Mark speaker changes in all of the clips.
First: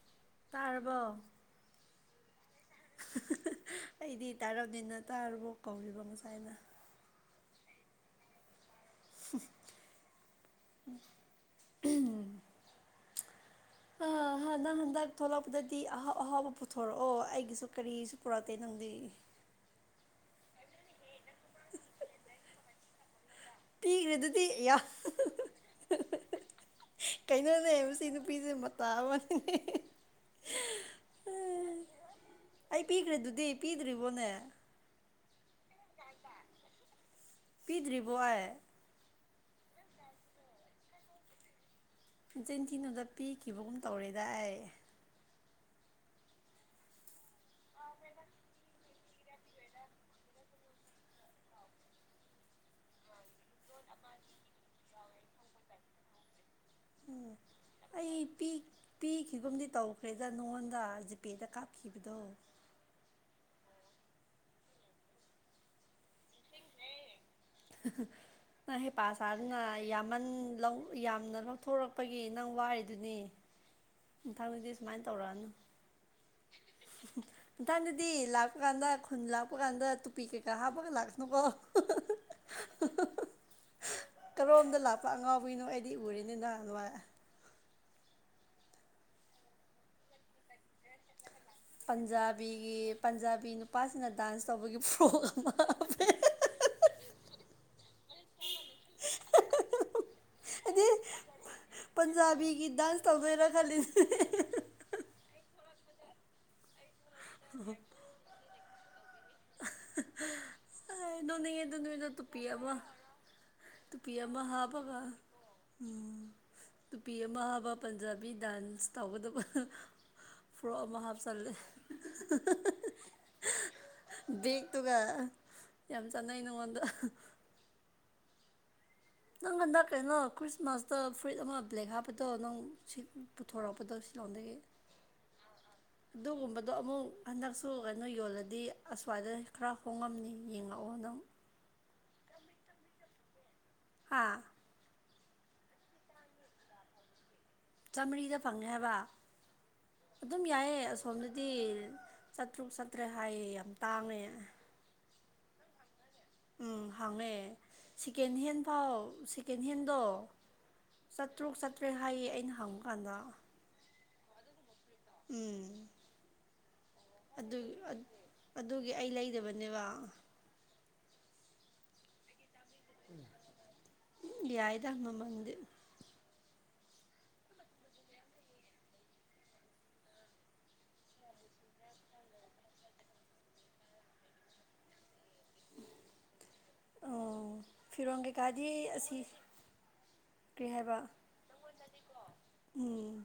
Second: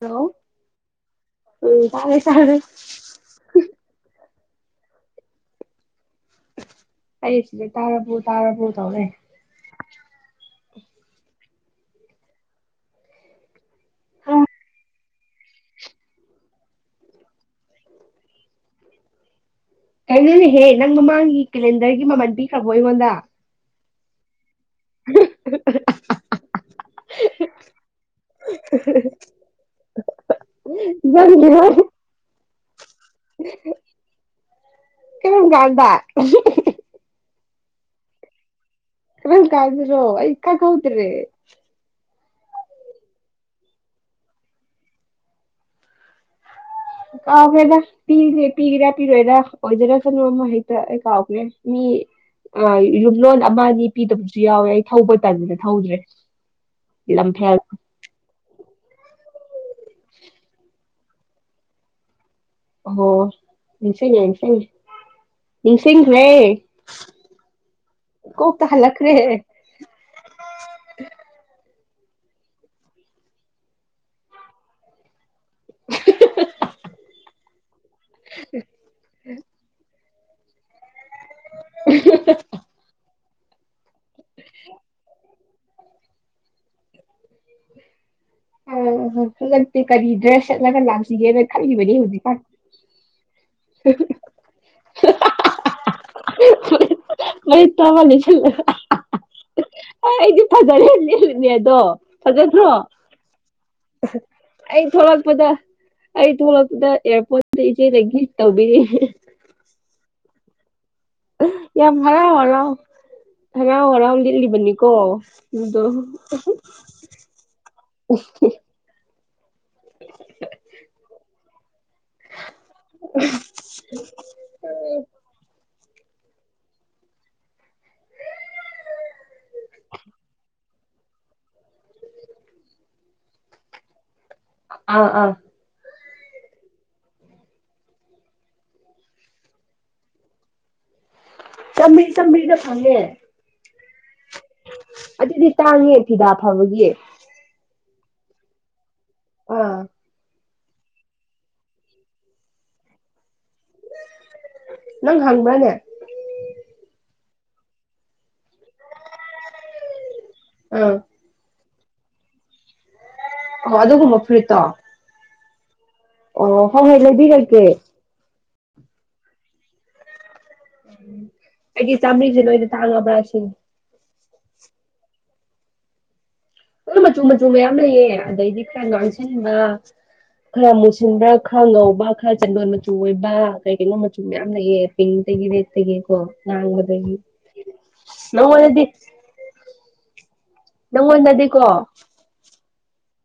Speaker 1: Hello
Speaker 2: ꯇꯥꯔꯕ‌ꯣ
Speaker 1: ꯎꯝ ꯇꯔꯦ ꯇꯔꯦ
Speaker 2: ꯑꯩꯗꯤ ꯇꯥꯔꯝꯅꯤꯅ ꯇꯥꯔꯔꯕꯣ ꯀꯧꯔꯤꯕ ꯉꯁꯥꯏꯅ
Speaker 1: ꯑꯩ ꯁꯤꯁꯦ ꯇꯥꯔꯕ꯭ꯔꯣ ꯇꯥꯔꯕ꯭ꯔꯣ ꯇꯧꯔꯦ
Speaker 2: [unintelligible] ꯎꯝ ꯍꯥ ꯑꯍꯥ ꯅꯪ ꯍꯟꯗꯛ ꯊꯣꯛꯂꯛꯄꯗꯗꯤ ꯑꯍꯥꯎ ꯑꯍꯥꯎꯕ ꯄꯨꯊꯣꯔꯛꯑꯣ ꯑꯩꯒꯤꯁꯨ ꯀꯔꯤꯁꯨ ꯄꯨꯔꯛꯇꯦ ꯅꯪꯗꯤ
Speaker 1: ꯀꯩꯅꯣꯅꯦꯍꯦ ꯅꯪ ꯃꯃꯥꯡꯒꯤ ꯀꯦꯂꯦꯟꯗꯔꯒꯤ ꯃꯃꯜ ꯄꯤꯈ꯭ꯔꯕꯣ ꯑꯩꯉꯣꯟꯗ꯫
Speaker 2: ꯄꯤꯒ꯭ꯔꯗꯨꯗꯤ ꯑꯌꯥ [unintelligible] [unintelligible] ꯀꯩꯅꯣꯅꯦ ꯃꯁꯤ ꯅꯨꯄꯤꯁꯦ ꯃꯇꯥ ꯑꯃꯅꯤꯅꯦ꯫
Speaker 1: [unintelligible]
Speaker 2: ꯑꯩ ꯄꯤꯒ꯭ꯔꯦꯗꯨꯗꯤ ꯄꯤꯗ꯭ꯔꯤꯕꯣꯅꯦ꯫
Speaker 1: ꯀꯔꯝꯀꯥꯟꯗ [unintelligible]
Speaker 2: ꯄꯤꯗ꯭ꯔꯤꯕꯣ ꯑꯩ
Speaker 1: ꯀꯥꯗꯔꯣ ꯏꯀꯥ ꯀꯧꯇꯔꯦ
Speaker 2: ꯆꯤꯟꯊꯤꯗꯨꯣꯗ ꯄꯤꯈꯤꯕꯒꯨꯝ ꯇꯧꯔꯦꯗ ꯑꯩ
Speaker 1: ꯑ ꯐꯦꯗ ꯄꯤꯔ ꯄꯤꯔ ꯄꯤꯔꯦꯗ ꯑꯣꯏꯖꯔꯀꯅꯨ ꯑꯃ ꯍꯦꯛꯇ ꯑꯩ ꯀꯥꯎꯒ꯭ꯔꯦ ꯃꯤ ꯑ ꯂꯣꯟ ꯑꯃ ꯑꯅꯤ ꯄꯤꯗꯕꯁꯨ ꯌꯥꯎꯋꯦ ꯑꯩ ꯊꯧꯕ ꯇꯁꯤꯗ ꯊꯧꯗ꯭ꯔꯦ ꯂꯝꯐꯦꯜ
Speaker 2: ꯑꯩ ꯄꯤꯈꯤꯕꯨꯝꯗꯤ ꯇꯧꯈ꯭ꯔꯦꯗ ꯅꯉꯣꯟꯗ ꯖꯤꯄꯦꯗ ꯀꯥꯞꯈꯤꯕꯗꯣ
Speaker 1: ꯑꯣ ꯏꯁꯦ ꯏꯁꯥꯏꯦ ꯅꯤꯡꯁꯤꯡꯈ꯭ꯔꯦ ꯀꯣꯛꯇ ꯍꯜꯂꯛꯈ꯭ꯔꯦ
Speaker 2: [unintelligible] ꯌꯥꯝ ꯃꯟ ꯂꯧ ꯌꯥꯝꯅ ꯂꯧꯊꯣꯔꯛꯄꯒꯤ ꯅꯪ ꯋꯥꯔꯤꯗꯨꯅꯤ ꯃꯊꯪꯗꯗꯤ ꯁꯨꯃꯥꯏꯅ ꯇꯧꯔꯛꯑꯅꯨ꯫ [unintelligible] ꯂꯤꯇꯥꯟꯗꯗꯤ ꯂꯥꯞꯄ ꯀꯥꯟꯗ ꯈꯨꯟ ꯂꯥꯞꯄ ꯀꯥꯟꯗ ꯄꯤꯛ ꯀꯩ ꯀꯥꯪ ꯍꯥꯞꯄꯒ ꯂꯥꯛꯁ ꯅꯨꯀꯣ꯫
Speaker 1: [unintelligible]
Speaker 2: ꯀꯔꯣꯝꯗ ꯂꯥꯛꯄ ꯑꯉꯥꯎꯕꯤꯅꯣ ꯑꯩꯗꯤ ꯎꯔꯦꯅꯤ ꯅꯍꯥꯟꯋꯥꯏ ꯫
Speaker 1: ꯑ ꯅꯠꯇꯦ ꯀꯔꯤ ꯗ꯭ꯔꯦꯁ ꯁꯠꯂꯒ ꯂꯥꯛꯁꯤꯒꯦꯅ ꯈꯜꯂꯤꯕꯅꯤ ꯍꯧꯖꯤꯛꯀꯥꯟ
Speaker 2: ꯄꯟꯖꯥꯕꯤꯒꯤ ꯄꯟꯖꯥꯕꯤ ꯅꯨꯄꯥꯁꯤꯡꯅ ꯗꯥꯟꯁ ꯇꯧꯕꯒꯤ ꯄ꯭ꯔꯣ ꯃꯥꯜꯂꯦ [unintelligible]
Speaker 1: [unintelligible] ꯑꯩꯗꯤ ꯐꯖ
Speaker 2: ꯍꯥꯏꯗꯤ
Speaker 1: [unintelligible]
Speaker 2: ꯄꯟꯖꯥꯕꯤꯒꯤ ꯗꯥꯟꯁ ꯇꯧꯗꯣꯏꯔ ꯈꯜꯂꯤ [unintelligible]
Speaker 1: ꯑꯩ ꯊꯣꯛꯂꯛꯄꯗ ꯑꯩ ꯊꯣꯛꯂꯛꯄꯗ ꯑꯦꯌꯥꯔꯄꯣꯔꯠꯇ ꯏꯆꯦꯗꯒꯤ ꯇꯧꯕꯤꯔ [unintelligible]
Speaker 2: [unintelligible] ꯅꯣꯛꯅꯤꯡꯉꯦ ꯑꯗꯨ
Speaker 1: ꯌꯥꯝ
Speaker 2: ꯅꯣꯏꯗ
Speaker 1: ꯍꯔꯥꯎ
Speaker 2: ꯇꯨꯞꯄꯤ
Speaker 1: ꯍꯔꯥꯎ
Speaker 2: ꯑꯃ
Speaker 1: ꯍꯔꯥꯎ
Speaker 2: ꯇꯨꯄꯤ
Speaker 1: ꯍꯔꯥꯎ
Speaker 2: ꯑꯃ
Speaker 1: ꯂꯤꯠꯂꯤꯕꯅꯤꯀꯣ
Speaker 2: ꯍꯥꯞꯄꯒ
Speaker 1: ꯑꯗꯨꯗꯣ
Speaker 2: ꯎꯝ ꯇꯨꯄꯤ ꯑꯃ ꯍꯥꯞꯄꯒ ꯄꯟꯖꯥꯕꯤ ꯗꯥꯟꯁ ꯇꯧꯒꯗꯕ ꯐꯣꯔꯣꯛ ꯑꯃ ꯍꯥꯞꯆꯜꯂꯦ꯫ [unintelligible] ꯕꯦꯛꯇꯨꯒ ꯌꯥꯝ ꯆꯥꯟꯅꯩ ꯅꯉꯣꯟꯗ ꯅꯪ ꯍꯟꯗꯛ ꯀꯩꯅꯣ ꯈ꯭ꯔꯤꯁꯃꯥꯁꯇ ꯐꯨꯏꯠ ꯑꯃ ꯕ꯭ꯂꯦꯛ ꯍꯥꯞꯄꯗꯣ ꯅꯪ ꯄꯨꯊꯣꯔꯛꯄꯗꯣ ꯁꯤꯂꯣꯡꯗꯒꯤ
Speaker 1: ꯑꯥ ꯑꯥ
Speaker 2: [unintelligible] ꯑꯗꯨꯒꯨꯝꯕꯗꯣ ꯑꯃꯨꯛ ꯍꯟꯗꯛꯁꯨ ꯀꯩꯅꯣ ꯌꯣꯜꯂꯗꯤ ꯑꯁ꯭ꯋꯥꯏꯗ ꯈꯔ ꯍꯣꯡꯉꯝꯅꯤ ꯌꯦꯡꯉꯛꯑꯣ ꯅꯪ꯫
Speaker 1: ꯆꯝꯍꯔꯤ ꯆꯥꯝꯃꯔꯤꯗ ꯐꯪꯉꯦ꯫
Speaker 2: ꯍꯥꯥ
Speaker 1: ꯑꯗꯨꯗꯤ ꯇꯥꯡꯉꯦ ꯐꯤꯗꯥ ꯐꯕꯒꯤ꯫
Speaker 2: ꯆꯥꯝꯃꯔꯤꯗ ꯐꯪꯉꯦ ꯍꯥꯏꯕ꯫
Speaker 1: ꯑ
Speaker 2: ꯑꯗꯨꯝ ꯌꯥꯏꯌꯦ ꯑꯁꯣꯝꯗꯗꯤ ꯆꯥꯇ꯭ꯔꯨꯛ ꯆꯠꯇ꯭ꯔꯦꯠ ꯍꯥꯏꯌꯦ ꯌꯥꯝ ꯇꯥꯡꯉꯦ꯫
Speaker 1: ꯅꯪ ꯍꯪꯕ꯭ꯔꯅꯦ꯫
Speaker 2: ꯎꯝ ꯍꯥꯡꯉꯦ ꯁꯦꯀꯦꯟ ꯍꯦꯟꯐꯥꯎ ꯁꯦꯀꯦꯟ ꯍꯦꯟꯗꯣ
Speaker 1: ꯑꯥ
Speaker 2: ꯆꯥꯠꯇ꯭ꯔꯨꯛ ꯆꯥꯠꯇ꯭ꯔꯦ ꯍꯥꯏꯌꯦ ꯑꯩꯅ ꯍꯪꯕ ꯀꯥꯟꯗ
Speaker 1: ꯑꯣ ꯑꯗꯨꯒꯨꯝꯕ ꯐ꯭ꯨꯔꯤꯠꯇꯣ
Speaker 2: ꯎꯝ
Speaker 1: ꯍꯣꯏ
Speaker 2: ꯑꯗꯨ
Speaker 1: ꯂꯩꯕꯤꯔꯛꯀꯦ
Speaker 2: ꯑꯗꯨꯒꯤ ꯑꯩ ꯂꯩꯗꯕꯅꯦꯕ
Speaker 1: ꯑꯩꯗꯤ ꯆꯝꯃ꯭ꯔꯤꯁꯦ ꯂꯣꯏꯅ ꯇꯥꯡꯉꯕ꯭ꯔꯥ ꯁꯤ
Speaker 2: ꯌꯥꯏꯗꯃ ꯃꯗ
Speaker 1: ꯍꯣꯏ ꯃꯆꯨ ꯃꯆꯨ ꯃꯌꯥꯝ ꯂꯩꯌꯦ ꯑꯗꯩꯗꯤ ꯈꯔ ꯉꯥꯡꯁꯤꯟꯕ ꯈꯔ ꯃꯨꯁꯤꯟꯕ꯭ꯔꯥ ꯈꯔ ꯉꯧꯕ ꯈꯔ ꯆꯦꯟꯗꯣꯟ ꯃꯆꯨ ꯑꯣꯏꯕ ꯀꯩ ꯀꯩꯅꯣ ꯃꯆꯨ ꯃꯌꯥꯝ ꯂꯩꯑ ꯄ ꯇꯒꯤꯗ ꯇꯦꯛꯀꯣ ꯅꯗꯗꯒꯤ
Speaker 2: ꯑꯣ ꯐꯤꯔꯣꯟ ꯀꯩꯀꯥꯗꯤ
Speaker 1: ꯅꯗꯤ
Speaker 2: ꯑꯁꯤ ꯀꯔꯤ ꯍꯥꯏꯕ ꯎꯝ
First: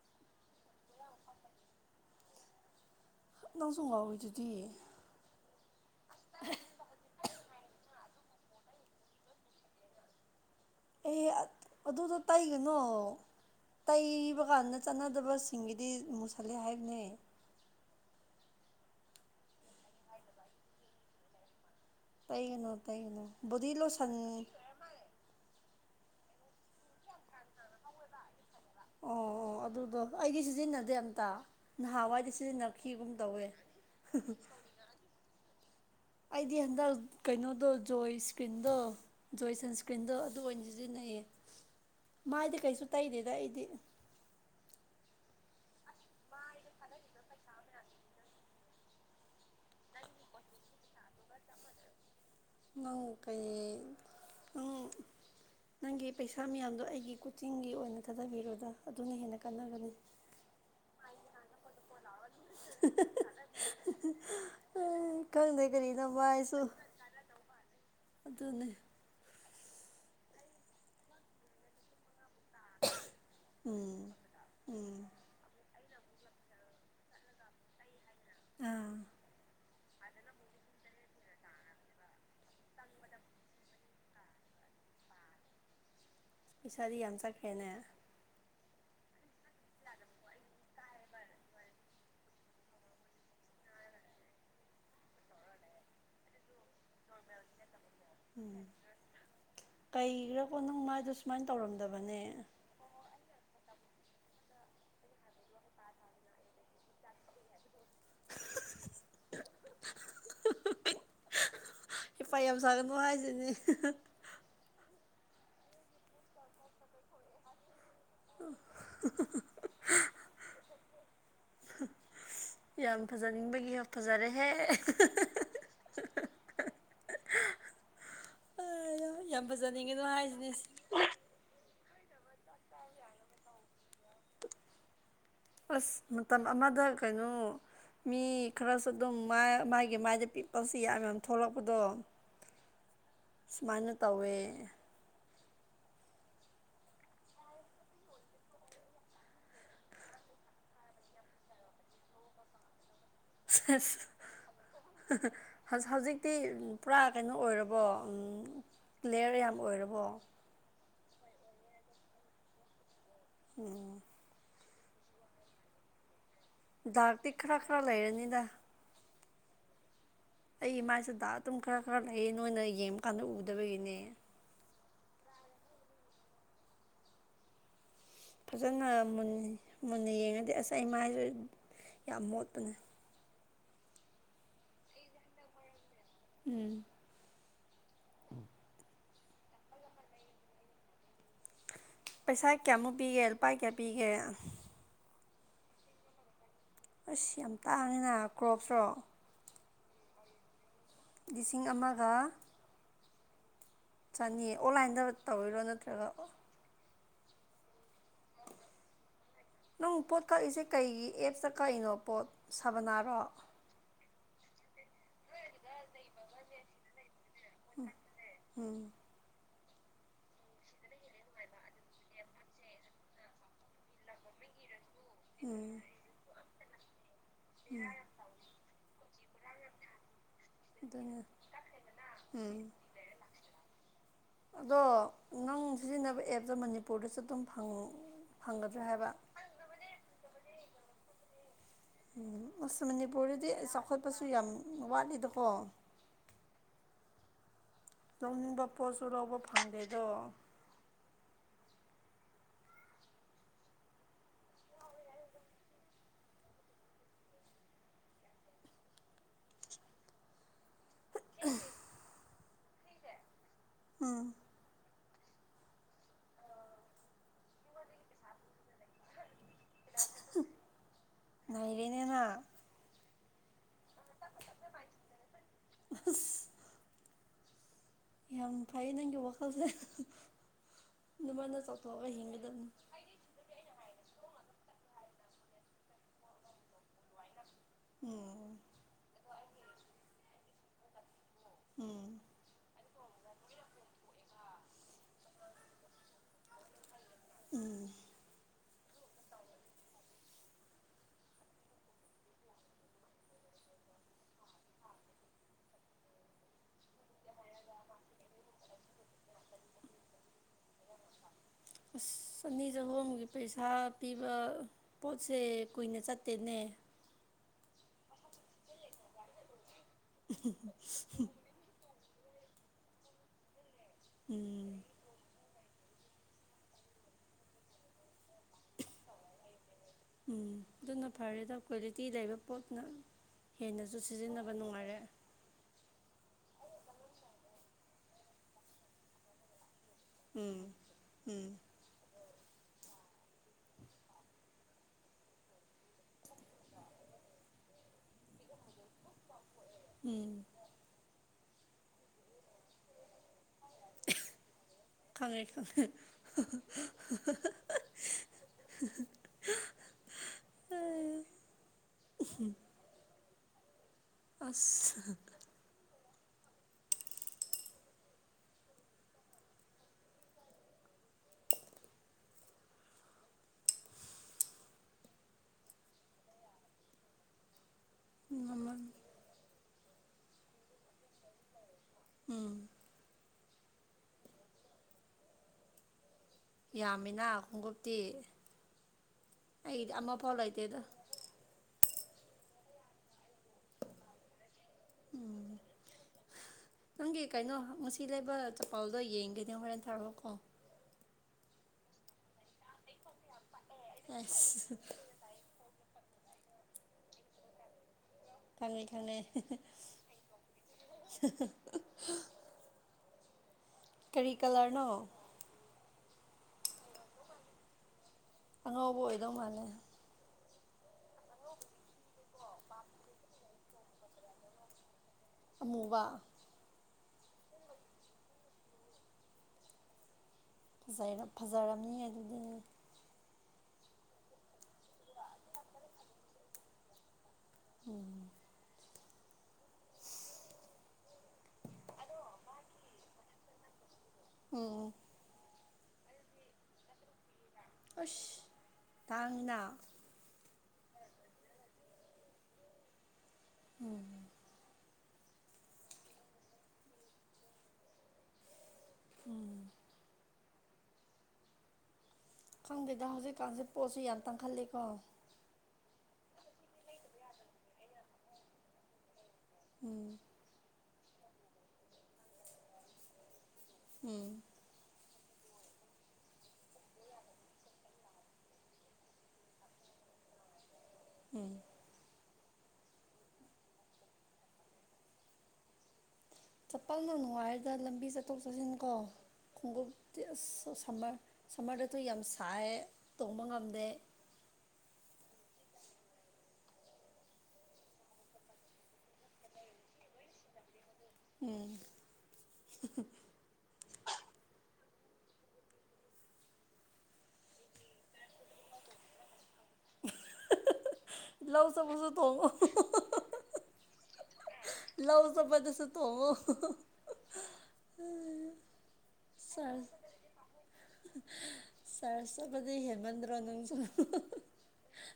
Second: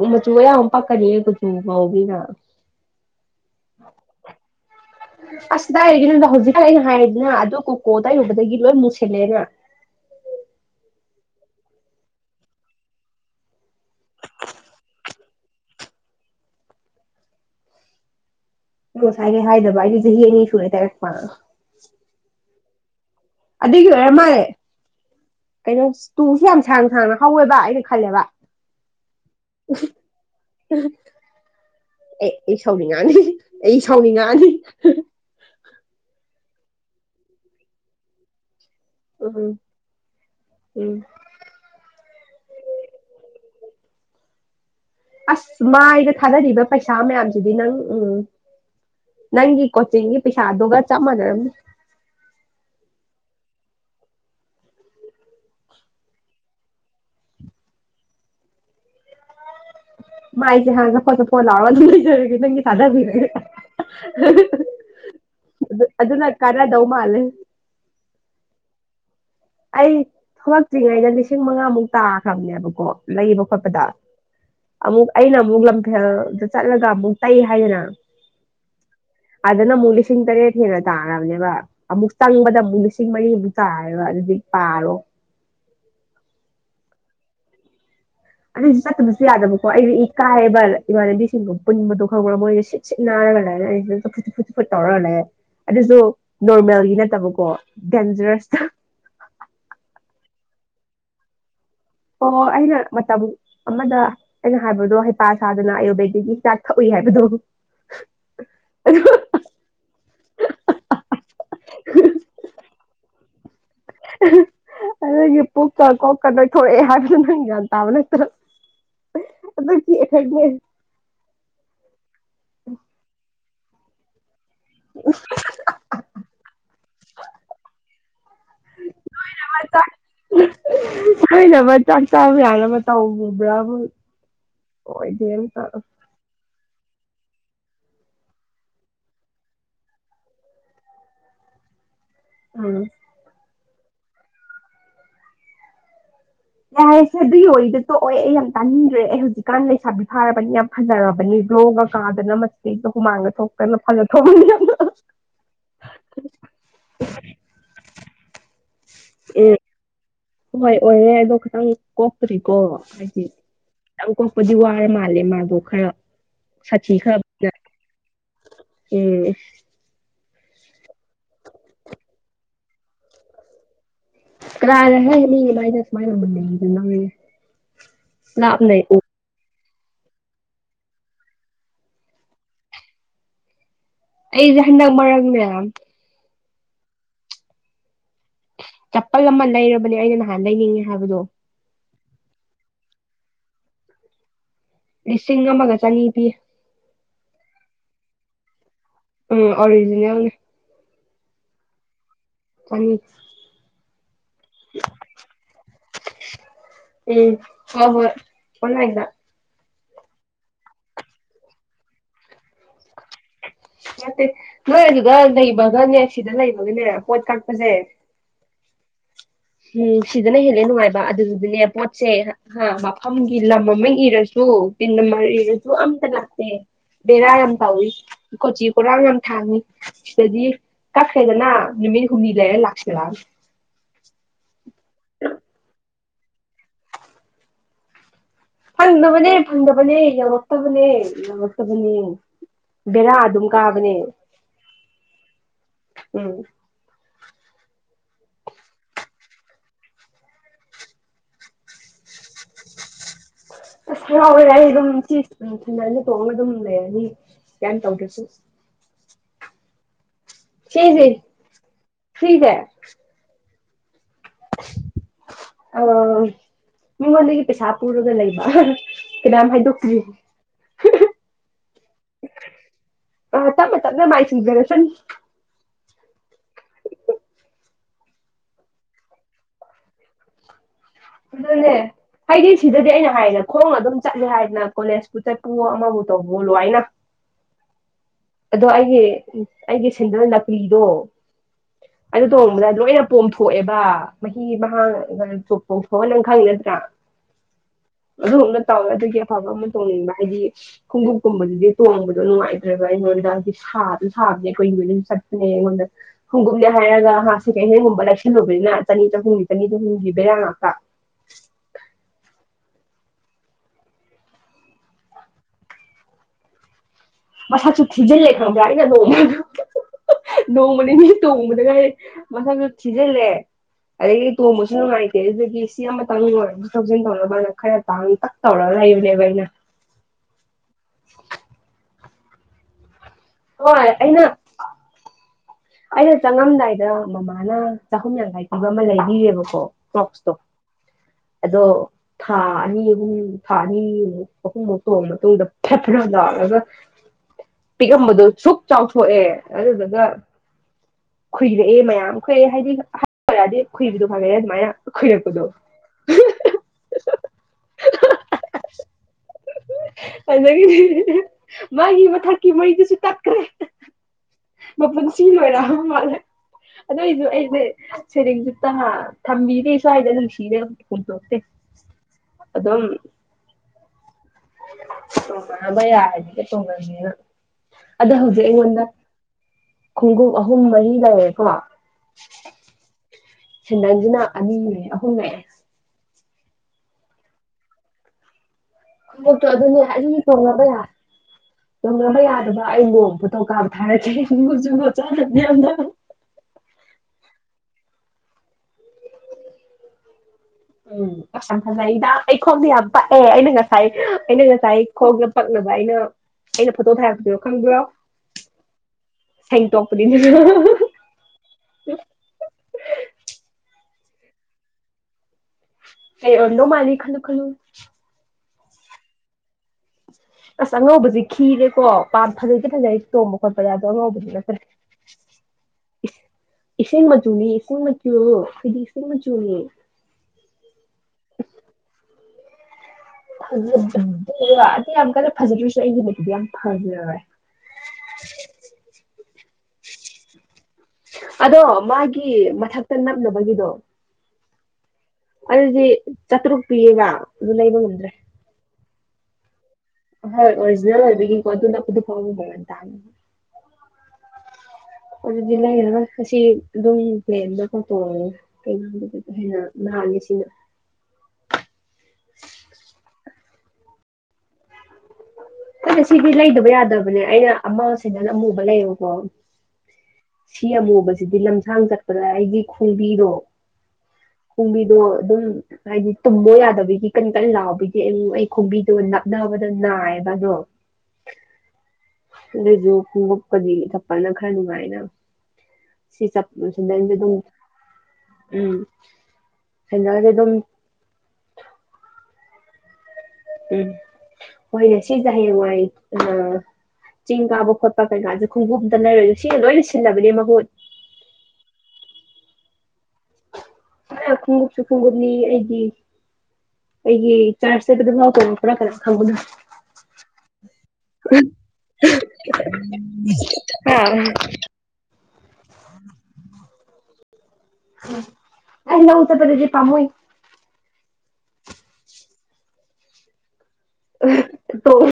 Speaker 1: ꯎꯝ ꯃꯆꯨ ꯑꯌꯥꯝ ꯄꯥꯛꯀꯅꯤꯌꯦ ꯀꯨꯆꯨ ꯉꯧꯃꯤꯅ꯫
Speaker 2: ꯅꯪꯁꯨ ꯉꯧꯔꯤꯗꯨꯗꯤ
Speaker 1: ꯑꯁ ꯀꯗꯥꯏꯗꯒꯤꯅꯣꯗ ꯍꯧꯖꯤꯛꯀꯥꯟ ꯑꯩꯅ ꯍꯥꯏꯔꯤꯗꯅ ꯑꯗꯨ ꯀꯣꯀꯣ ꯇꯩꯔꯨꯕꯗꯒꯤ ꯂꯣꯏꯅ ꯃꯨꯁꯤꯜꯂꯦꯅ
Speaker 2: ꯑꯦ ꯑꯗꯨꯗꯣ ꯇꯩꯒꯅꯣ ꯇꯩꯕ ꯀꯥꯟꯗ ꯆꯥꯟꯅꯗꯕꯁꯤꯡꯒꯤꯗꯤ ꯃꯨꯁꯜꯂꯦ ꯍꯥꯏꯕꯅꯦ
Speaker 1: ꯉꯁꯥꯏꯒꯤ ꯍꯥꯏꯗꯕ ꯑꯩꯗꯤ ꯆꯍꯤ ꯑꯅꯤ ꯁꯨꯔꯦ ꯇꯩꯔꯛꯄ
Speaker 2: ꯇꯩꯒꯅꯣ ꯇꯩꯒꯅꯣ ꯕꯣꯗꯤ
Speaker 1: ꯑꯗꯨꯒꯤ ꯑꯣꯏꯔ
Speaker 2: ꯂꯣꯁꯟ
Speaker 1: ꯃꯥꯜꯂꯦ ꯀꯩꯅꯣ ꯇꯨꯁꯨ ꯌꯥꯝ ꯁꯥꯡ ꯁꯥꯡꯅ ꯍꯧꯋꯦꯕ ꯑꯩꯅ ꯈꯜꯂꯦꯕ
Speaker 2: ꯑꯣ ꯑꯣ ꯑꯗꯨꯗꯣ ꯑꯩꯗꯤ ꯁꯤꯖꯤꯟꯅꯗꯦ ꯑꯝꯇ
Speaker 1: ꯑꯦ
Speaker 2: ꯅꯍꯥꯟꯋꯥꯏꯗꯤ
Speaker 1: ꯑꯩ
Speaker 2: ꯁꯤꯖꯤꯟꯅꯈꯤꯒꯨꯝ
Speaker 1: ꯁꯥꯎꯅꯤꯡꯉꯛꯑꯅꯤ
Speaker 2: ꯇꯧꯋꯦ
Speaker 1: ꯑꯩ ꯁꯥꯎꯅꯤꯡꯉꯛꯑꯅꯤ
Speaker 2: ꯑꯩꯗꯤ ꯍꯟꯗꯛ ꯀꯩꯅꯣꯗꯣ ꯖꯣꯏ ꯏꯁꯀ꯭ꯔꯤꯟꯗꯣ
Speaker 1: ꯎꯝ
Speaker 2: ꯖꯣꯏ ꯁꯟꯁꯀ꯭ꯔꯤꯟꯗꯣ ꯑꯗꯨ ꯑꯣꯏꯅ
Speaker 1: ꯎꯝ
Speaker 2: ꯁꯤꯖꯤꯟꯅꯩꯌꯦ ꯃꯥꯏꯗꯤ ꯀꯩꯁꯨ ꯇꯩꯗꯦꯗ ꯑꯩꯗꯤ
Speaker 1: ꯑꯁ ꯃꯥꯏꯗ ꯊꯥꯗꯔꯤꯕ ꯄꯩꯁꯥ ꯃꯌꯥꯝꯁꯤꯗꯤ ꯅꯪ ꯎꯝ ꯅꯪꯒꯤ ꯀꯣꯆꯤꯡꯒꯤ ꯄꯩꯁꯥꯗꯨꯒ ꯆꯞ ꯃꯥꯟꯅꯔꯝꯅꯤ
Speaker 2: ꯅꯪ ꯀꯥꯏ ꯅꯪ ꯅꯪꯒꯤ ꯄꯩꯁꯥ ꯃꯌꯥꯝꯗꯣ ꯑꯩꯒꯤ ꯀꯣꯆꯤꯡꯒꯤ ꯑꯣꯏꯅ ꯊꯥꯗꯕꯤꯔꯣꯗ ꯑꯗꯨꯅ ꯍꯦꯟꯅ ꯀꯥꯟꯅꯒꯅꯤ
Speaker 1: ꯃꯥꯏꯁꯦ ꯍꯥꯡꯉꯒ ꯆꯐꯣꯠ ꯆꯐꯣꯠ ꯂꯥꯎꯔꯒ ꯑꯗꯨꯝ ꯂꯩꯖꯔꯒꯦ ꯅꯪꯒꯤ ꯊꯥꯗꯕꯤꯔꯒꯦ ꯑꯗꯨ
Speaker 2: ꯈꯪꯗꯦ ꯀꯔꯤꯅꯣ
Speaker 1: ꯑꯗꯨꯅ
Speaker 2: ꯃꯥꯏꯁꯨ
Speaker 1: ꯀꯟꯅꯗꯧ ꯃꯥꯂꯦ
Speaker 2: ꯑꯗꯨꯅꯦ
Speaker 1: ꯑꯩ ꯊꯣꯛꯂꯛꯇ꯭ꯔꯤꯉꯩꯗ ꯂꯤꯁꯤꯡ ꯃꯉꯥꯃꯨꯛ ꯇꯥꯈ꯭ꯔꯕꯅꯦꯕꯀꯣ ꯂꯩꯕ ꯈꯣꯠꯄꯗ
Speaker 2: ꯎꯝ ꯎꯝ
Speaker 1: ꯑꯃꯨꯛ ꯑꯩꯅ ꯑꯃꯨꯛ ꯂꯝꯐꯦꯜꯗ ꯆꯠꯂꯒ ꯑꯃꯨꯛ ꯇꯩ ꯍꯥꯏꯗꯅ
Speaker 2: ꯑꯥ
Speaker 1: ꯑꯗꯅ ꯑꯃꯨꯛ ꯂꯤꯁꯤꯡ ꯇꯔꯦꯠ ꯍꯦꯅ ꯇꯥꯔꯕꯅꯦꯕ ꯑꯃꯨꯛ ꯇꯪꯕꯗ ꯑꯃꯨꯛ ꯂꯤꯁꯤꯡ ꯃꯔꯤꯃꯨꯛ ꯇꯥꯔꯔꯣ ꯑꯗꯨꯗꯤ ꯄꯥꯔꯣ
Speaker 2: ꯄꯩꯁꯥꯗꯤ ꯌꯥꯝ ꯆꯠꯈ꯭ꯔꯦꯅꯦ
Speaker 1: ꯑꯗꯨꯁꯨ ꯆꯠꯇꯕꯁꯨ ꯌꯥꯗꯕꯀꯣ ꯑꯩꯁꯨ ꯏꯀꯥ ꯔꯦꯕ ꯏꯃꯥꯟꯅꯕꯤꯁꯤꯡꯗꯣ ꯄꯨꯟꯕꯗꯣ ꯈꯪꯕ꯭ꯔꯥ ꯃꯣꯏꯁ ꯁꯤꯠ ꯅꯥꯜꯂꯒ ꯂꯩꯔꯦ ꯑꯩꯁꯤꯅ ꯆꯐꯨꯠ ꯆꯐꯨꯠ ꯆꯐꯨꯠ ꯇꯧꯔ ꯂꯩꯔꯦ ꯑꯗꯨꯁꯨ ꯅꯣꯔꯃꯦꯜꯒꯤ ꯅꯠꯇꯕꯀꯣ ꯗꯦꯟꯖꯔꯁꯇ
Speaker 2: ꯀꯩꯈꯔꯦꯀꯣ ꯅꯪ ꯃꯥꯏꯗꯨ ꯁꯨꯃꯥꯏꯅ ꯇꯧꯔꯝꯕꯅꯤ
Speaker 1: ꯑꯣ ꯑꯩ ꯅ ꯃꯇꯝ ꯑꯃꯗ ꯑꯩꯅ ꯍꯥꯏꯕꯗꯣ ꯍꯩꯄꯥ ꯁꯥꯗꯅ ꯑꯥꯌꯔꯕꯦꯗꯤꯛꯀꯤ ꯍꯤꯗꯥꯛ ꯊꯛꯎꯏ ꯍꯥꯏꯕꯗꯣ ꯑꯗꯨ
Speaker 2: ꯍꯩꯄꯥ ꯌꯥꯝ ꯁꯥꯒꯅꯨ ꯍꯥꯏꯁꯤꯅꯤ
Speaker 1: ꯑꯗꯨꯒꯤ ꯄꯨꯣꯛꯀ ꯀꯣꯛꯀ ꯅꯣꯏꯊꯣꯔꯑꯦ ꯍꯥꯏꯕꯗꯨꯣ ꯅꯪ ꯒ꯭ꯌꯥꯟ ꯇꯥꯕ ꯅꯇ ꯑꯗꯨꯗ ꯀ ꯊꯛꯦ
Speaker 2: ꯌꯥꯝ ꯐꯖꯅꯤꯡꯕꯒꯤ ꯌꯥꯝ ꯐꯖꯔꯦꯍꯦ ꯑꯗ ꯌꯥꯝ ꯐꯖꯅꯤꯡꯉꯤꯗꯣ ꯍꯥꯏꯁꯤꯅꯦ ꯁꯤ
Speaker 1: ꯁꯣꯏꯅꯕ ꯆꯥꯛ ꯆꯥꯕ ꯌꯥꯅꯕ ꯇꯧꯕꯕ꯭ꯔꯥꯕꯨ ꯑꯣꯏꯗꯦ
Speaker 2: ꯑꯁ ꯃꯇꯝ ꯑꯃꯗ ꯀꯩꯅꯣ ꯃꯤ ꯈꯔꯁꯨ ꯑꯗꯨꯝ ꯃꯥꯒꯤ ꯃꯥꯏꯗ ꯄꯤꯞꯄꯜꯁ ꯌꯥꯝ ꯌꯥꯝ ꯊꯣꯛꯂꯛꯄꯗꯣ
Speaker 1: ꯑꯝ
Speaker 2: ꯁꯨꯃꯥꯏꯅ ꯇꯧꯋꯦ
Speaker 1: ꯌꯥꯏꯔꯦꯁꯦ ꯑꯗꯨꯒꯤ ꯑꯣꯏꯗ ꯇꯣꯛꯑꯣ ꯑꯩ ꯌꯥꯝ ꯇꯥꯅꯤꯡꯗ꯭ꯔꯦ ꯑꯩ ꯍꯧꯖꯤꯛꯀꯥꯟ ꯂꯩꯁꯥꯕꯤ ꯐꯥꯔꯕꯅꯤ ꯐꯖꯔꯕꯅꯤ ꯒ꯭ꯂꯣꯒ ꯀꯥꯗꯅ ꯃꯆꯩꯒ ꯍꯨꯃꯥꯡꯗ ꯊꯣꯛꯇꯅ ꯐꯅ ꯊꯣꯛꯑꯅꯤ
Speaker 2: ꯍꯧꯖꯤꯛꯇꯤ ꯄꯨꯔꯥ ꯀꯩꯅꯣ ꯑꯣꯏꯔꯕꯣ ꯀ꯭ꯂꯦꯌꯔ
Speaker 1: ꯑꯦ
Speaker 2: ꯌꯥꯝ ꯑꯣꯏꯔꯕꯣ
Speaker 1: ꯍꯣꯏ ꯑꯣꯏꯔꯦ ꯑꯗꯣ ꯈꯤꯇꯪ ꯀꯣꯛꯇ꯭ꯔꯤꯀꯣ ꯍꯥꯏꯗꯤ
Speaker 2: ꯎꯝ
Speaker 1: ꯈꯤꯇꯪ ꯀꯣꯛꯄꯗꯤ ꯋꯥ ꯈꯔ ꯃꯥꯂꯦ ꯃꯥꯕꯨ ꯈꯔ ꯁꯥꯊꯤ
Speaker 2: ꯗꯥꯛꯇꯤ
Speaker 1: ꯈꯔꯅ
Speaker 2: ꯈꯔ ꯈꯔ ꯂꯩꯔꯅꯤꯗ
Speaker 1: ꯎꯝ
Speaker 2: ꯑꯩ ꯃꯥꯏꯁꯨ ꯗꯥꯛ ꯑꯗꯨꯝ ꯈꯔ ꯈꯔ ꯂꯩ ꯅꯣꯏꯅ ꯌꯦꯡꯕ ꯀꯥꯟꯗ ꯎꯗꯕꯒꯤꯅꯦ
Speaker 1: ꯀꯥꯔ ꯍꯦ ꯃꯤꯃꯥꯏꯅ ꯁꯨꯃꯥꯏꯅꯗꯦ
Speaker 2: ꯐꯖꯅ ꯃꯨꯟꯅ ꯃꯨꯟꯅ ꯌꯦꯡꯉꯗꯤ ꯑꯁ ꯏꯃꯥ ꯍꯥꯏꯁꯨ ꯌꯥꯝ ꯃꯣꯠꯄꯅꯦ
Speaker 1: ꯑꯩꯁꯦ ꯍꯟꯗꯛ ꯃꯔꯛ ꯃꯌꯥꯝ
Speaker 2: ꯎꯝ
Speaker 1: ꯆꯄꯜ ꯑꯃ ꯂꯩꯔꯕꯅꯦ ꯑꯩꯅ ꯅꯍꯥꯟ ꯂꯩꯅꯤꯡꯉꯦ ꯍꯥꯏꯕꯗꯣ
Speaker 2: ꯄꯩꯁꯥ ꯀꯌꯥꯃꯨꯛ ꯄꯤꯒꯦ ꯂꯨꯄꯥ ꯀꯌꯥ ꯄꯤꯒꯦ
Speaker 1: ꯂꯤꯁꯤꯡ ꯑꯃꯒ ꯆꯅꯤ ꯄꯤ
Speaker 2: ꯑꯁ ꯌꯥꯝ ꯇꯥꯡꯅꯤꯤꯅ ꯀ꯭ꯔꯣꯞꯇꯣ
Speaker 1: ꯎꯝ ꯑꯔꯣꯏꯂꯤꯅꯤ ꯌꯥꯎꯅꯤ
Speaker 2: ꯂꯤꯁꯤꯡ ꯑꯃꯒ
Speaker 1: ꯆꯅꯤ
Speaker 2: ꯆꯅꯤꯌꯦ ꯑꯣꯟꯂꯥꯏꯟꯗ ꯇꯧꯕꯔꯤꯔꯣ ꯅꯠꯇ꯭ꯔꯒ
Speaker 1: ꯎꯝ ꯍ ꯍꯣꯏ ꯆꯟ ꯍꯥꯏꯗ
Speaker 2: ꯅꯪ ꯄꯣꯠ ꯀꯛꯏꯁꯦ ꯀꯩꯒꯤ ꯑꯦꯞꯇ ꯀꯛꯏꯅꯣ ꯄꯣꯠ ꯁꯥꯕꯅꯥꯔꯣ
Speaker 1: ꯅꯠꯇꯦ ꯅꯣꯏ ꯑꯗꯨꯒ ꯂꯩꯕꯒꯅꯦ ꯁꯤꯗ ꯂꯩꯕꯒꯅꯦ ꯄꯣꯠ ꯀꯛꯄꯁꯦ
Speaker 2: ꯎꯝ
Speaker 1: ꯎꯝ ꯁꯤꯗꯅ ꯍꯦꯟꯅꯦ ꯅꯨꯡꯉꯥꯏꯕ ꯑꯗꯨꯗꯨꯗꯤꯅꯦ ꯄꯣꯠꯁꯦ ꯍꯥ ꯃꯐꯝꯒꯤ ꯂꯝ ꯑꯃ ꯏꯔꯁꯨ
Speaker 2: ꯎꯝ
Speaker 1: ꯋꯥꯔꯤꯁꯨ ꯑꯝꯇ ꯂꯥꯛꯇꯦ ꯕꯦꯔꯥ ꯌꯥꯝ ꯇꯧꯏ ꯀꯣꯆꯤ ꯀꯣꯔꯥꯡ ꯌꯥꯝ ꯊꯥꯡꯏꯤ ꯁꯤꯗꯗꯤ
Speaker 2: ꯑꯗꯨꯅꯦ
Speaker 1: ꯀꯛꯈ꯭ꯔꯦꯗꯅ ꯅꯨꯃꯤꯠ ꯍꯨꯝꯅꯤ
Speaker 2: ꯎꯝ
Speaker 1: ꯂꯩꯔ ꯂꯥꯛꯁꯔꯥ
Speaker 2: ꯑꯗꯣ ꯅꯪ ꯁꯤꯖꯤꯟꯅꯕ ꯑꯦꯞꯇꯣ ꯃꯅꯤꯄꯨꯔꯗꯁꯨ ꯑꯗꯨꯝ ꯐꯪ ꯐꯪꯒꯗ꯭ꯔꯥ ꯍꯥꯏꯕ
Speaker 1: ꯐꯪꯗꯕꯅꯦ ꯐꯪꯗꯕꯅꯦ ꯌꯧꯔꯛꯇꯕꯅꯦ ꯌꯧꯔꯛꯇꯕꯅꯦ
Speaker 2: ꯎꯝ ꯑꯁ
Speaker 1: ꯕꯦꯔꯥ ꯑꯗꯨꯝ
Speaker 2: ꯃꯅꯤꯄꯨꯔꯗꯗꯤ ꯑꯩ
Speaker 1: ꯀꯥꯕꯅꯦ
Speaker 2: ꯆꯥꯎꯈꯠꯄꯁꯨ ꯌꯥꯝ ꯋꯥꯠꯂꯤꯗꯀꯣ
Speaker 1: ꯎꯝ
Speaker 2: ꯂꯧꯧꯅꯤꯡꯕ ꯄꯣꯠꯁꯨ ꯂꯧꯕ ꯐꯪꯗꯦꯗꯣ
Speaker 1: ꯑꯁ ꯌꯥꯔꯥꯎꯋꯦ ꯑꯩ ꯑꯗꯨꯝ ꯁꯤ ꯁꯨꯅꯁꯨ ꯇꯣꯡꯉꯒ ꯑꯗꯨꯝ ꯂꯩꯔꯅꯤ ꯀ ꯇꯧꯗ꯭ꯔꯦꯁꯨ ꯁꯤꯦ ꯁꯤꯁꯦ
Speaker 2: ꯎꯝ
Speaker 1: ꯑ ꯃꯤꯉꯣꯟꯗꯒꯤ ꯄꯩꯁꯥ ꯄꯨꯔꯒ ꯂꯩꯕ ꯀꯗꯥꯝ ꯍꯥꯏꯗꯣꯛꯇ꯭ꯔꯤ
Speaker 2: ꯅꯥꯏꯔꯤꯅꯦꯅꯥ
Speaker 1: ꯑ ꯇꯃꯦ ꯇꯝꯅꯦ ꯃꯥꯥꯏ ꯆꯒꯔꯦꯁ
Speaker 2: ꯍꯁ ꯌꯥꯝ ꯐꯩ ꯅꯪꯒꯤ ꯋꯥꯈꯜꯁꯦ ꯑꯗꯨꯃꯥꯏꯅ
Speaker 1: ꯑꯗꯨꯅꯦ
Speaker 2: ꯆꯥꯎꯊꯣꯛꯑꯒ
Speaker 1: ꯍꯥꯏꯗꯤ
Speaker 2: ꯍꯤꯡꯒꯗꯕꯅꯤ
Speaker 1: ꯁꯤꯗꯗꯤ ꯑꯩꯅ ꯍꯥꯏꯒꯗꯦ ꯈꯣꯡ ꯑꯗꯨꯝ ꯆꯠꯂꯦ ꯍꯥꯏꯗꯅ ꯀꯣꯂꯦꯖꯄꯨ ꯆꯠꯄ ꯑꯃꯕꯨ ꯇꯧꯕ ꯂꯨ ꯑꯅ
Speaker 2: ꯍ
Speaker 1: ꯑꯗꯣ ꯑꯩꯒꯤ ꯑꯩꯒꯤ ꯁꯦꯟꯗꯜ ꯅꯥꯀꯂꯤꯗꯣ
Speaker 2: ꯎꯝ
Speaker 1: ꯑꯩꯗꯣ ꯇꯣꯡꯕꯗꯗ ꯂꯣꯏꯅ ꯄꯣꯝꯊꯣꯛꯑꯦꯕ ꯃꯍꯤ ꯃꯍꯥꯡ ꯆ ꯄꯣꯝꯊꯣꯛꯑ ꯅꯪ ꯈꯪ ꯅꯠꯇ꯭ꯔꯥ
Speaker 2: ꯎꯝ
Speaker 1: ꯃꯔꯨꯞ ꯑꯃ ꯇꯧꯋꯦ ꯑꯗꯨꯒꯤ ꯑꯐꯕ ꯑꯃ ꯇꯣꯡꯅꯤꯡꯕ ꯍꯥꯏꯗꯤ ꯈꯣꯡꯎꯞꯀꯨꯝꯕꯗꯨꯗꯤ ꯇꯣꯡꯕꯗꯣ ꯅꯨꯡꯉꯥꯏꯇ꯭ꯔꯦꯕ ꯑꯩꯉꯣꯟ ꯁꯥꯗꯤ ꯁꯥꯕꯅꯦ ꯀꯨꯢꯅ ꯗꯨꯝ ꯆꯠꯄꯅꯦ ꯑꯩꯉꯣꯟꯗ ꯈꯣꯡꯎꯞꯅꯤ ꯍꯥꯏꯔꯒ ꯍꯥ ꯁꯦꯀꯦꯟ ꯍꯦꯟꯒꯨꯝꯕ ꯂꯩꯁꯜꯂꯨꯕꯅꯤꯅ ꯆꯅꯤ ꯆꯍꯨꯝꯅꯤ ꯆꯅꯤ ꯆꯍꯨꯝꯒꯤ ꯕꯦꯔꯥ ꯉꯥꯛꯇ
Speaker 2: ꯑꯁ ꯆꯅꯤ ꯆꯍꯨꯝꯒꯤ ꯄꯩꯁꯥ ꯄꯤꯕ ꯄꯣꯠꯁꯦ ꯀꯨꯏꯅ ꯆꯠꯇꯦꯅꯦ
Speaker 1: ꯃꯁꯛꯁꯨ ꯊꯤꯖꯤꯜꯂꯦ ꯈꯪꯕ꯭ꯔꯥ ꯑꯩꯅ ꯅꯣꯡꯃ ꯅꯣꯡꯃ ꯅꯤꯅꯤ ꯇꯣꯡꯕ ꯃꯁꯛꯁꯨ ꯊꯤꯖꯤꯜꯂꯦ ꯑꯗꯨꯒꯤ
Speaker 2: ꯎꯝ
Speaker 1: ꯇꯣꯡꯕꯁꯨ ꯅꯨꯡꯉꯥꯏ ꯇꯩꯗꯒꯤ ꯁꯤ ꯑꯃꯇꯪ ꯑꯣꯏꯔꯒ ꯊꯧꯖꯤꯟ ꯇꯧꯅꯕꯅ ꯈꯔ ꯇꯥꯡ ꯇꯛ ꯇꯧꯔꯒ ꯂꯩꯕꯅꯦꯕ ꯑꯩꯅ
Speaker 2: ꯎꯝ ꯑꯗꯨꯅ ꯐꯔꯦꯗ ꯀ꯭ꯋꯥꯂꯤꯇꯤ ꯂꯩꯕ ꯄꯣꯠꯅ
Speaker 1: ꯍꯣꯏ
Speaker 2: ꯍꯦꯟꯅꯁꯨ
Speaker 1: ꯑꯩꯅ
Speaker 2: ꯁꯤꯖꯤꯟꯅꯕ ꯅꯨꯡꯉꯥꯏꯔꯦ
Speaker 1: ꯑꯩꯅ ꯆꯪꯉꯝꯗꯥꯏꯗ ꯃꯃꯥꯅ ꯆꯍꯨꯝ ꯌꯥꯡꯈꯥꯏ ꯄꯤꯕ ꯑꯃ ꯂꯩꯕꯤꯌꯦꯕꯀꯣ
Speaker 2: ꯎꯝ ꯎꯝ
Speaker 1: ꯑꯗꯣ ꯊꯥ ꯑꯅꯤ ꯑꯍꯨꯝ ꯊꯥ ꯑꯅꯤꯃꯨꯛ ꯑꯍꯨꯝ ꯐꯥꯎꯛ ꯇꯣꯡꯑ ꯃꯇꯨꯡꯗ ꯐꯦꯕ꯭ꯔꯥ ꯂꯥꯛꯑꯒ ꯄꯤꯛꯑꯝꯕꯗꯨꯣ ꯁꯁꯨꯛ ꯆꯥꯎꯊꯣꯛꯑꯦ ꯑꯗꯨꯗꯨꯒ
Speaker 2: ꯎꯝ
Speaker 1: ꯈꯨꯨꯏꯔꯛꯑꯦ ꯃꯌꯥꯝ ꯈꯏꯦ ꯍꯥꯏꯗꯤꯛꯗꯤ ꯈꯨꯨꯏꯕꯗꯣ ꯐꯪꯉꯛꯑꯦ ꯑꯗꯨꯃꯥꯏꯅ ꯈꯨꯏꯔꯛꯄꯗꯣ
Speaker 2: ꯈꯉꯩ ꯈꯉꯩ
Speaker 1: ꯑꯗꯨꯗꯒꯤꯗꯤ ꯃꯥꯒꯤ ꯃꯊꯛꯀꯤ ꯃꯩꯗꯨꯁꯨ ꯇꯛꯈ꯭ꯔꯦ
Speaker 2: ꯑꯁ
Speaker 1: ꯔꯂ ꯑꯗꯨꯏꯁꯨ ꯑꯩꯁꯦ ꯁꯩꯔꯦꯡꯁꯨ ꯇ ꯊꯝꯕꯤꯔꯦ ꯁ꯭ꯋꯥꯏꯗ ꯅꯨꯡꯁꯤꯔꯦ ꯍꯨꯟꯗꯣꯛꯇꯦ
Speaker 2: ꯊꯦꯡ
Speaker 1: ꯑꯗꯨꯝ ꯇꯣꯡꯕ ꯑꯃ ꯌꯥ ꯗꯤ ꯇꯣꯡꯉꯅꯤꯅ ꯑꯗꯨ ꯍꯧꯖꯤꯛ
Speaker 2: ꯃꯃꯜ
Speaker 1: ꯑꯩꯉꯣꯟꯗ ꯈꯨꯡꯎꯞ ꯑꯍꯨꯝ ꯃꯔꯤ ꯂꯩꯔꯦꯀꯣ
Speaker 2: ꯎꯝ
Speaker 1: ꯁꯦꯟꯗꯟꯁꯤꯅ ꯑꯅꯤ ꯂꯩ ꯑꯍꯨꯝ ꯂꯩ
Speaker 2: ꯌꯥꯝꯃꯤꯅ ꯈꯣꯡꯎꯞꯇꯤ
Speaker 1: ꯈꯣꯡꯎꯞꯇꯣ ꯑꯗꯨꯅꯤ
Speaker 2: ꯑꯩꯒꯤꯗꯤ
Speaker 1: ꯑꯢꯡ
Speaker 2: ꯑꯃꯐꯥꯎ
Speaker 1: ꯇꯣꯡꯅꯕ
Speaker 2: ꯂꯩꯇꯦꯗ
Speaker 1: ꯌꯥꯢ ꯇꯣꯡꯅꯕ ꯌꯥꯗꯕ ꯑꯩ ꯕꯨ ꯐꯣꯇꯣ ꯀꯥꯕ ꯊꯥꯔꯛꯀꯦ ꯌꯦꯡꯎ ꯖꯨꯒꯣꯠ ꯆꯥꯗꯕꯅꯤ
Speaker 2: ꯎꯝ
Speaker 1: ꯌꯥꯝꯅ
Speaker 2: ꯅꯪꯒꯤ ꯀꯩꯅꯣ ꯉꯁꯤ ꯂꯩꯕ ꯆꯄꯜꯗꯣ ꯌꯦꯡꯒꯅꯦ ꯍꯣꯔꯦꯟ ꯊꯥꯔꯛꯑꯣ ꯀꯣ
Speaker 1: ꯎꯝ ꯑꯁ ꯌꯥꯝ ꯐꯖꯩꯗ ꯑꯩ ꯈꯣꯡꯗ ꯌꯥꯝ ꯄꯛꯑꯦ ꯑꯩꯅ ꯉꯁꯥꯏ ꯑꯩꯅ
Speaker 2: ꯑꯁ
Speaker 1: ꯉꯁꯥꯏ ꯈꯣꯡꯗ ꯄꯛꯅꯕ ꯑꯩꯅ ꯑꯩꯅ ꯐꯣꯇꯣ ꯊꯥꯔꯛꯄꯗꯣ ꯈꯪꯕꯔꯣ
Speaker 2: ꯈꯪꯉꯦ
Speaker 1: ꯁꯦꯡ ꯇꯣꯛꯄꯅꯤꯅ
Speaker 2: ꯍ ꯀꯔꯤ ꯀꯂꯔꯅꯣ
Speaker 1: ꯀꯔꯤ ꯑꯣꯢꯔꯝꯗꯧ ꯃꯥꯂꯤ ꯈꯜꯂꯨ ꯈꯜꯂꯨ
Speaker 2: ꯑꯉꯧꯕ ꯑꯣꯏꯗꯧ ꯃꯥꯜꯂꯦ
Speaker 1: ꯑꯁ ꯑꯉꯧꯕꯁ ꯈꯤꯔꯦꯀꯣ ꯄ ꯐꯖꯩꯗꯤ ꯐꯖꯩ ꯇꯣꯡꯝꯕ ꯈꯣꯠꯄ ꯗ ꯑꯉꯧꯕꯗꯤ ꯅꯠꯇ꯭ꯔꯦ
Speaker 2: ꯑꯃꯨꯕꯥ
Speaker 1: ꯏꯁꯤꯡ ꯃꯆꯨꯅꯤ ꯏꯁꯤꯡ ꯃꯆꯨ ꯑꯈꯣꯢꯗꯤ ꯏꯁꯤꯡ ꯃꯆꯨꯅꯤ
Speaker 2: ꯐꯖꯩ ꯐꯖꯔꯝꯅꯤ ꯑꯗꯨꯗꯤ
Speaker 1: ꯐꯖꯕꯗꯣ ꯌꯥꯝ ꯀꯟꯅ ꯐꯖꯗ꯭ꯔꯁꯨ ꯑꯩꯒꯤꯃꯤꯠꯇꯗꯤ ꯌꯥꯝ ꯐꯖꯔꯦ ꯑꯗꯣ ꯃꯥꯒꯤ ꯃꯊꯛꯇ ꯅꯞꯅꯕꯒꯤꯗꯣ
Speaker 2: ꯑꯣ
Speaker 1: ꯑꯗꯨꯗꯤ ꯆꯥꯇ꯭ꯔꯨꯛ ꯄꯤꯌꯦꯕ ꯑꯗꯨ ꯂꯩꯕ ꯉꯝꯗ꯭ꯔꯦ
Speaker 2: ꯇꯥꯡꯅ
Speaker 1: ꯍꯣꯏ ꯑꯣꯔꯤꯖꯤꯅꯦꯜ ꯑꯣꯏꯕꯒꯤꯀꯣ ꯑꯗꯨ ꯞꯅꯄꯗꯨ ꯐꯥꯎꯕ ꯃꯃꯜ ꯇꯥꯡꯢ ꯑꯗꯨꯗꯤ ꯂꯩꯔꯔꯣꯢ ꯍꯨꯖꯤꯛ ꯑꯗꯨꯝ ꯄ꯭ꯂꯦꯟꯗ ꯗꯨꯝ ꯇꯣꯡꯉꯅꯤ ꯀꯩꯅꯗ
Speaker 2: ꯎꯝ
Speaker 1: ꯍꯦꯟꯅ ꯅꯥꯒꯦ ꯁꯤꯅ
Speaker 2: ꯈꯪꯗꯦꯗ ꯍꯧꯖꯤꯛꯀꯥꯟꯁꯦ ꯄꯣꯠꯁꯨ ꯌꯥꯝ ꯇꯥꯡꯈꯠꯂꯤꯀꯣ
Speaker 1: ꯑꯩꯅ ꯁꯤꯗꯤ ꯂꯩꯗꯕ ꯌꯥꯗꯕꯅꯦ ꯑꯩꯅ ꯑꯃꯁꯤ ꯅ ꯑꯃꯨꯕ ꯂꯩꯕꯀꯣ
Speaker 2: ꯎꯝ
Speaker 1: ꯁꯤ ꯑꯃꯨꯕꯁꯤꯗꯤ ꯂꯝꯁꯥꯡ ꯆꯠꯄꯗ ꯑꯩꯒꯤ ꯈꯣꯡꯕꯤꯔꯣ
Speaker 2: ꯎꯝ
Speaker 1: ꯀꯨꯝꯕꯤꯗꯣ ꯑꯗꯨꯝ ꯍꯥꯏꯗꯤ ꯇꯨꯝꯃ ꯌꯥꯗꯕꯒꯤ ꯀꯔꯤ ꯀꯔꯤ ꯂꯥꯎꯕꯗꯤ ꯑꯩ ꯑꯩ ꯈꯣꯡꯕꯤꯗꯣ ꯅꯞꯅꯕꯗ ꯅꯥꯏꯌꯦꯕ ꯑꯗꯣ
Speaker 2: ꯎꯝ
Speaker 1: ꯑꯗꯨꯁꯨ ꯈꯣꯡꯎꯞꯀꯗꯤ ꯊꯛꯄꯅ ꯈꯔ ꯅꯨꯡꯉꯥꯏꯅ ꯁꯤ ꯆ
Speaker 2: ꯆꯄꯜꯅ ꯅꯨꯡꯉꯥꯏꯔꯦꯗ ꯂꯝꯕꯤ ꯆꯠꯊꯣꯛ ꯆꯠꯁꯤꯟ
Speaker 1: ꯎꯝ
Speaker 2: ꯀꯣ ꯈꯣꯡꯎꯞꯇꯤ
Speaker 1: ꯁꯦꯟꯗꯜꯁꯦ ꯑꯗꯨꯝ
Speaker 2: ꯑꯁ ꯑ ꯁꯝꯃꯔ ꯁꯃꯔꯗ ꯗꯨ ꯌꯥꯝ ꯁꯥꯏꯌꯦ
Speaker 1: ꯎꯝ ꯍꯣꯏꯅꯦ ꯁꯤꯁꯦ ꯍꯌꯦꯡ ꯋꯥꯏ ꯑ ꯆꯤꯡ ꯀꯥꯕ ꯈꯣꯠꯄ ꯀꯩꯀꯥꯥꯁꯦ ꯈꯣꯡꯎꯞꯇ ꯂꯩꯔꯣꯏꯁꯨ ꯁꯤꯅ ꯂꯣꯏ ꯁꯤꯜꯂꯕꯅꯤ ꯃꯍꯨꯠ
Speaker 2: ꯎꯝ
Speaker 1: ꯐꯔꯦ ꯈꯨꯡꯎꯞꯁꯨ ꯈꯨꯡꯎꯞꯅꯤ ꯑꯩꯗꯤ ꯑꯩꯒꯤ ꯆꯥꯔꯖ ꯆꯠꯄꯗꯐꯥꯎ ꯇꯣꯡꯉꯛꯄ꯭ꯔꯥ ꯀꯅꯥ ꯈꯪꯕꯅꯣ
Speaker 2: [unintelligible] ꯆꯠꯄꯁꯨ ꯇꯣꯡꯉꯣ
Speaker 1: [unintelligible] ꯍꯥ
Speaker 2: ꯂꯧ ꯆꯠꯄꯗꯁꯨ ꯇꯣꯡꯉꯣ
Speaker 1: ꯑꯩ ꯂꯧ ꯆꯠꯄꯗꯗꯤ
Speaker 2: ꯁꯥꯔ
Speaker 1: ꯄꯥꯝꯃꯨꯏ
Speaker 2: ꯆ꯭ꯔꯖ ꯆꯠꯄꯗꯤ ꯍꯦꯟꯃꯟꯗ꯭ꯔꯣ ꯅꯪꯁꯨ
Speaker 1: ꯑꯇꯣ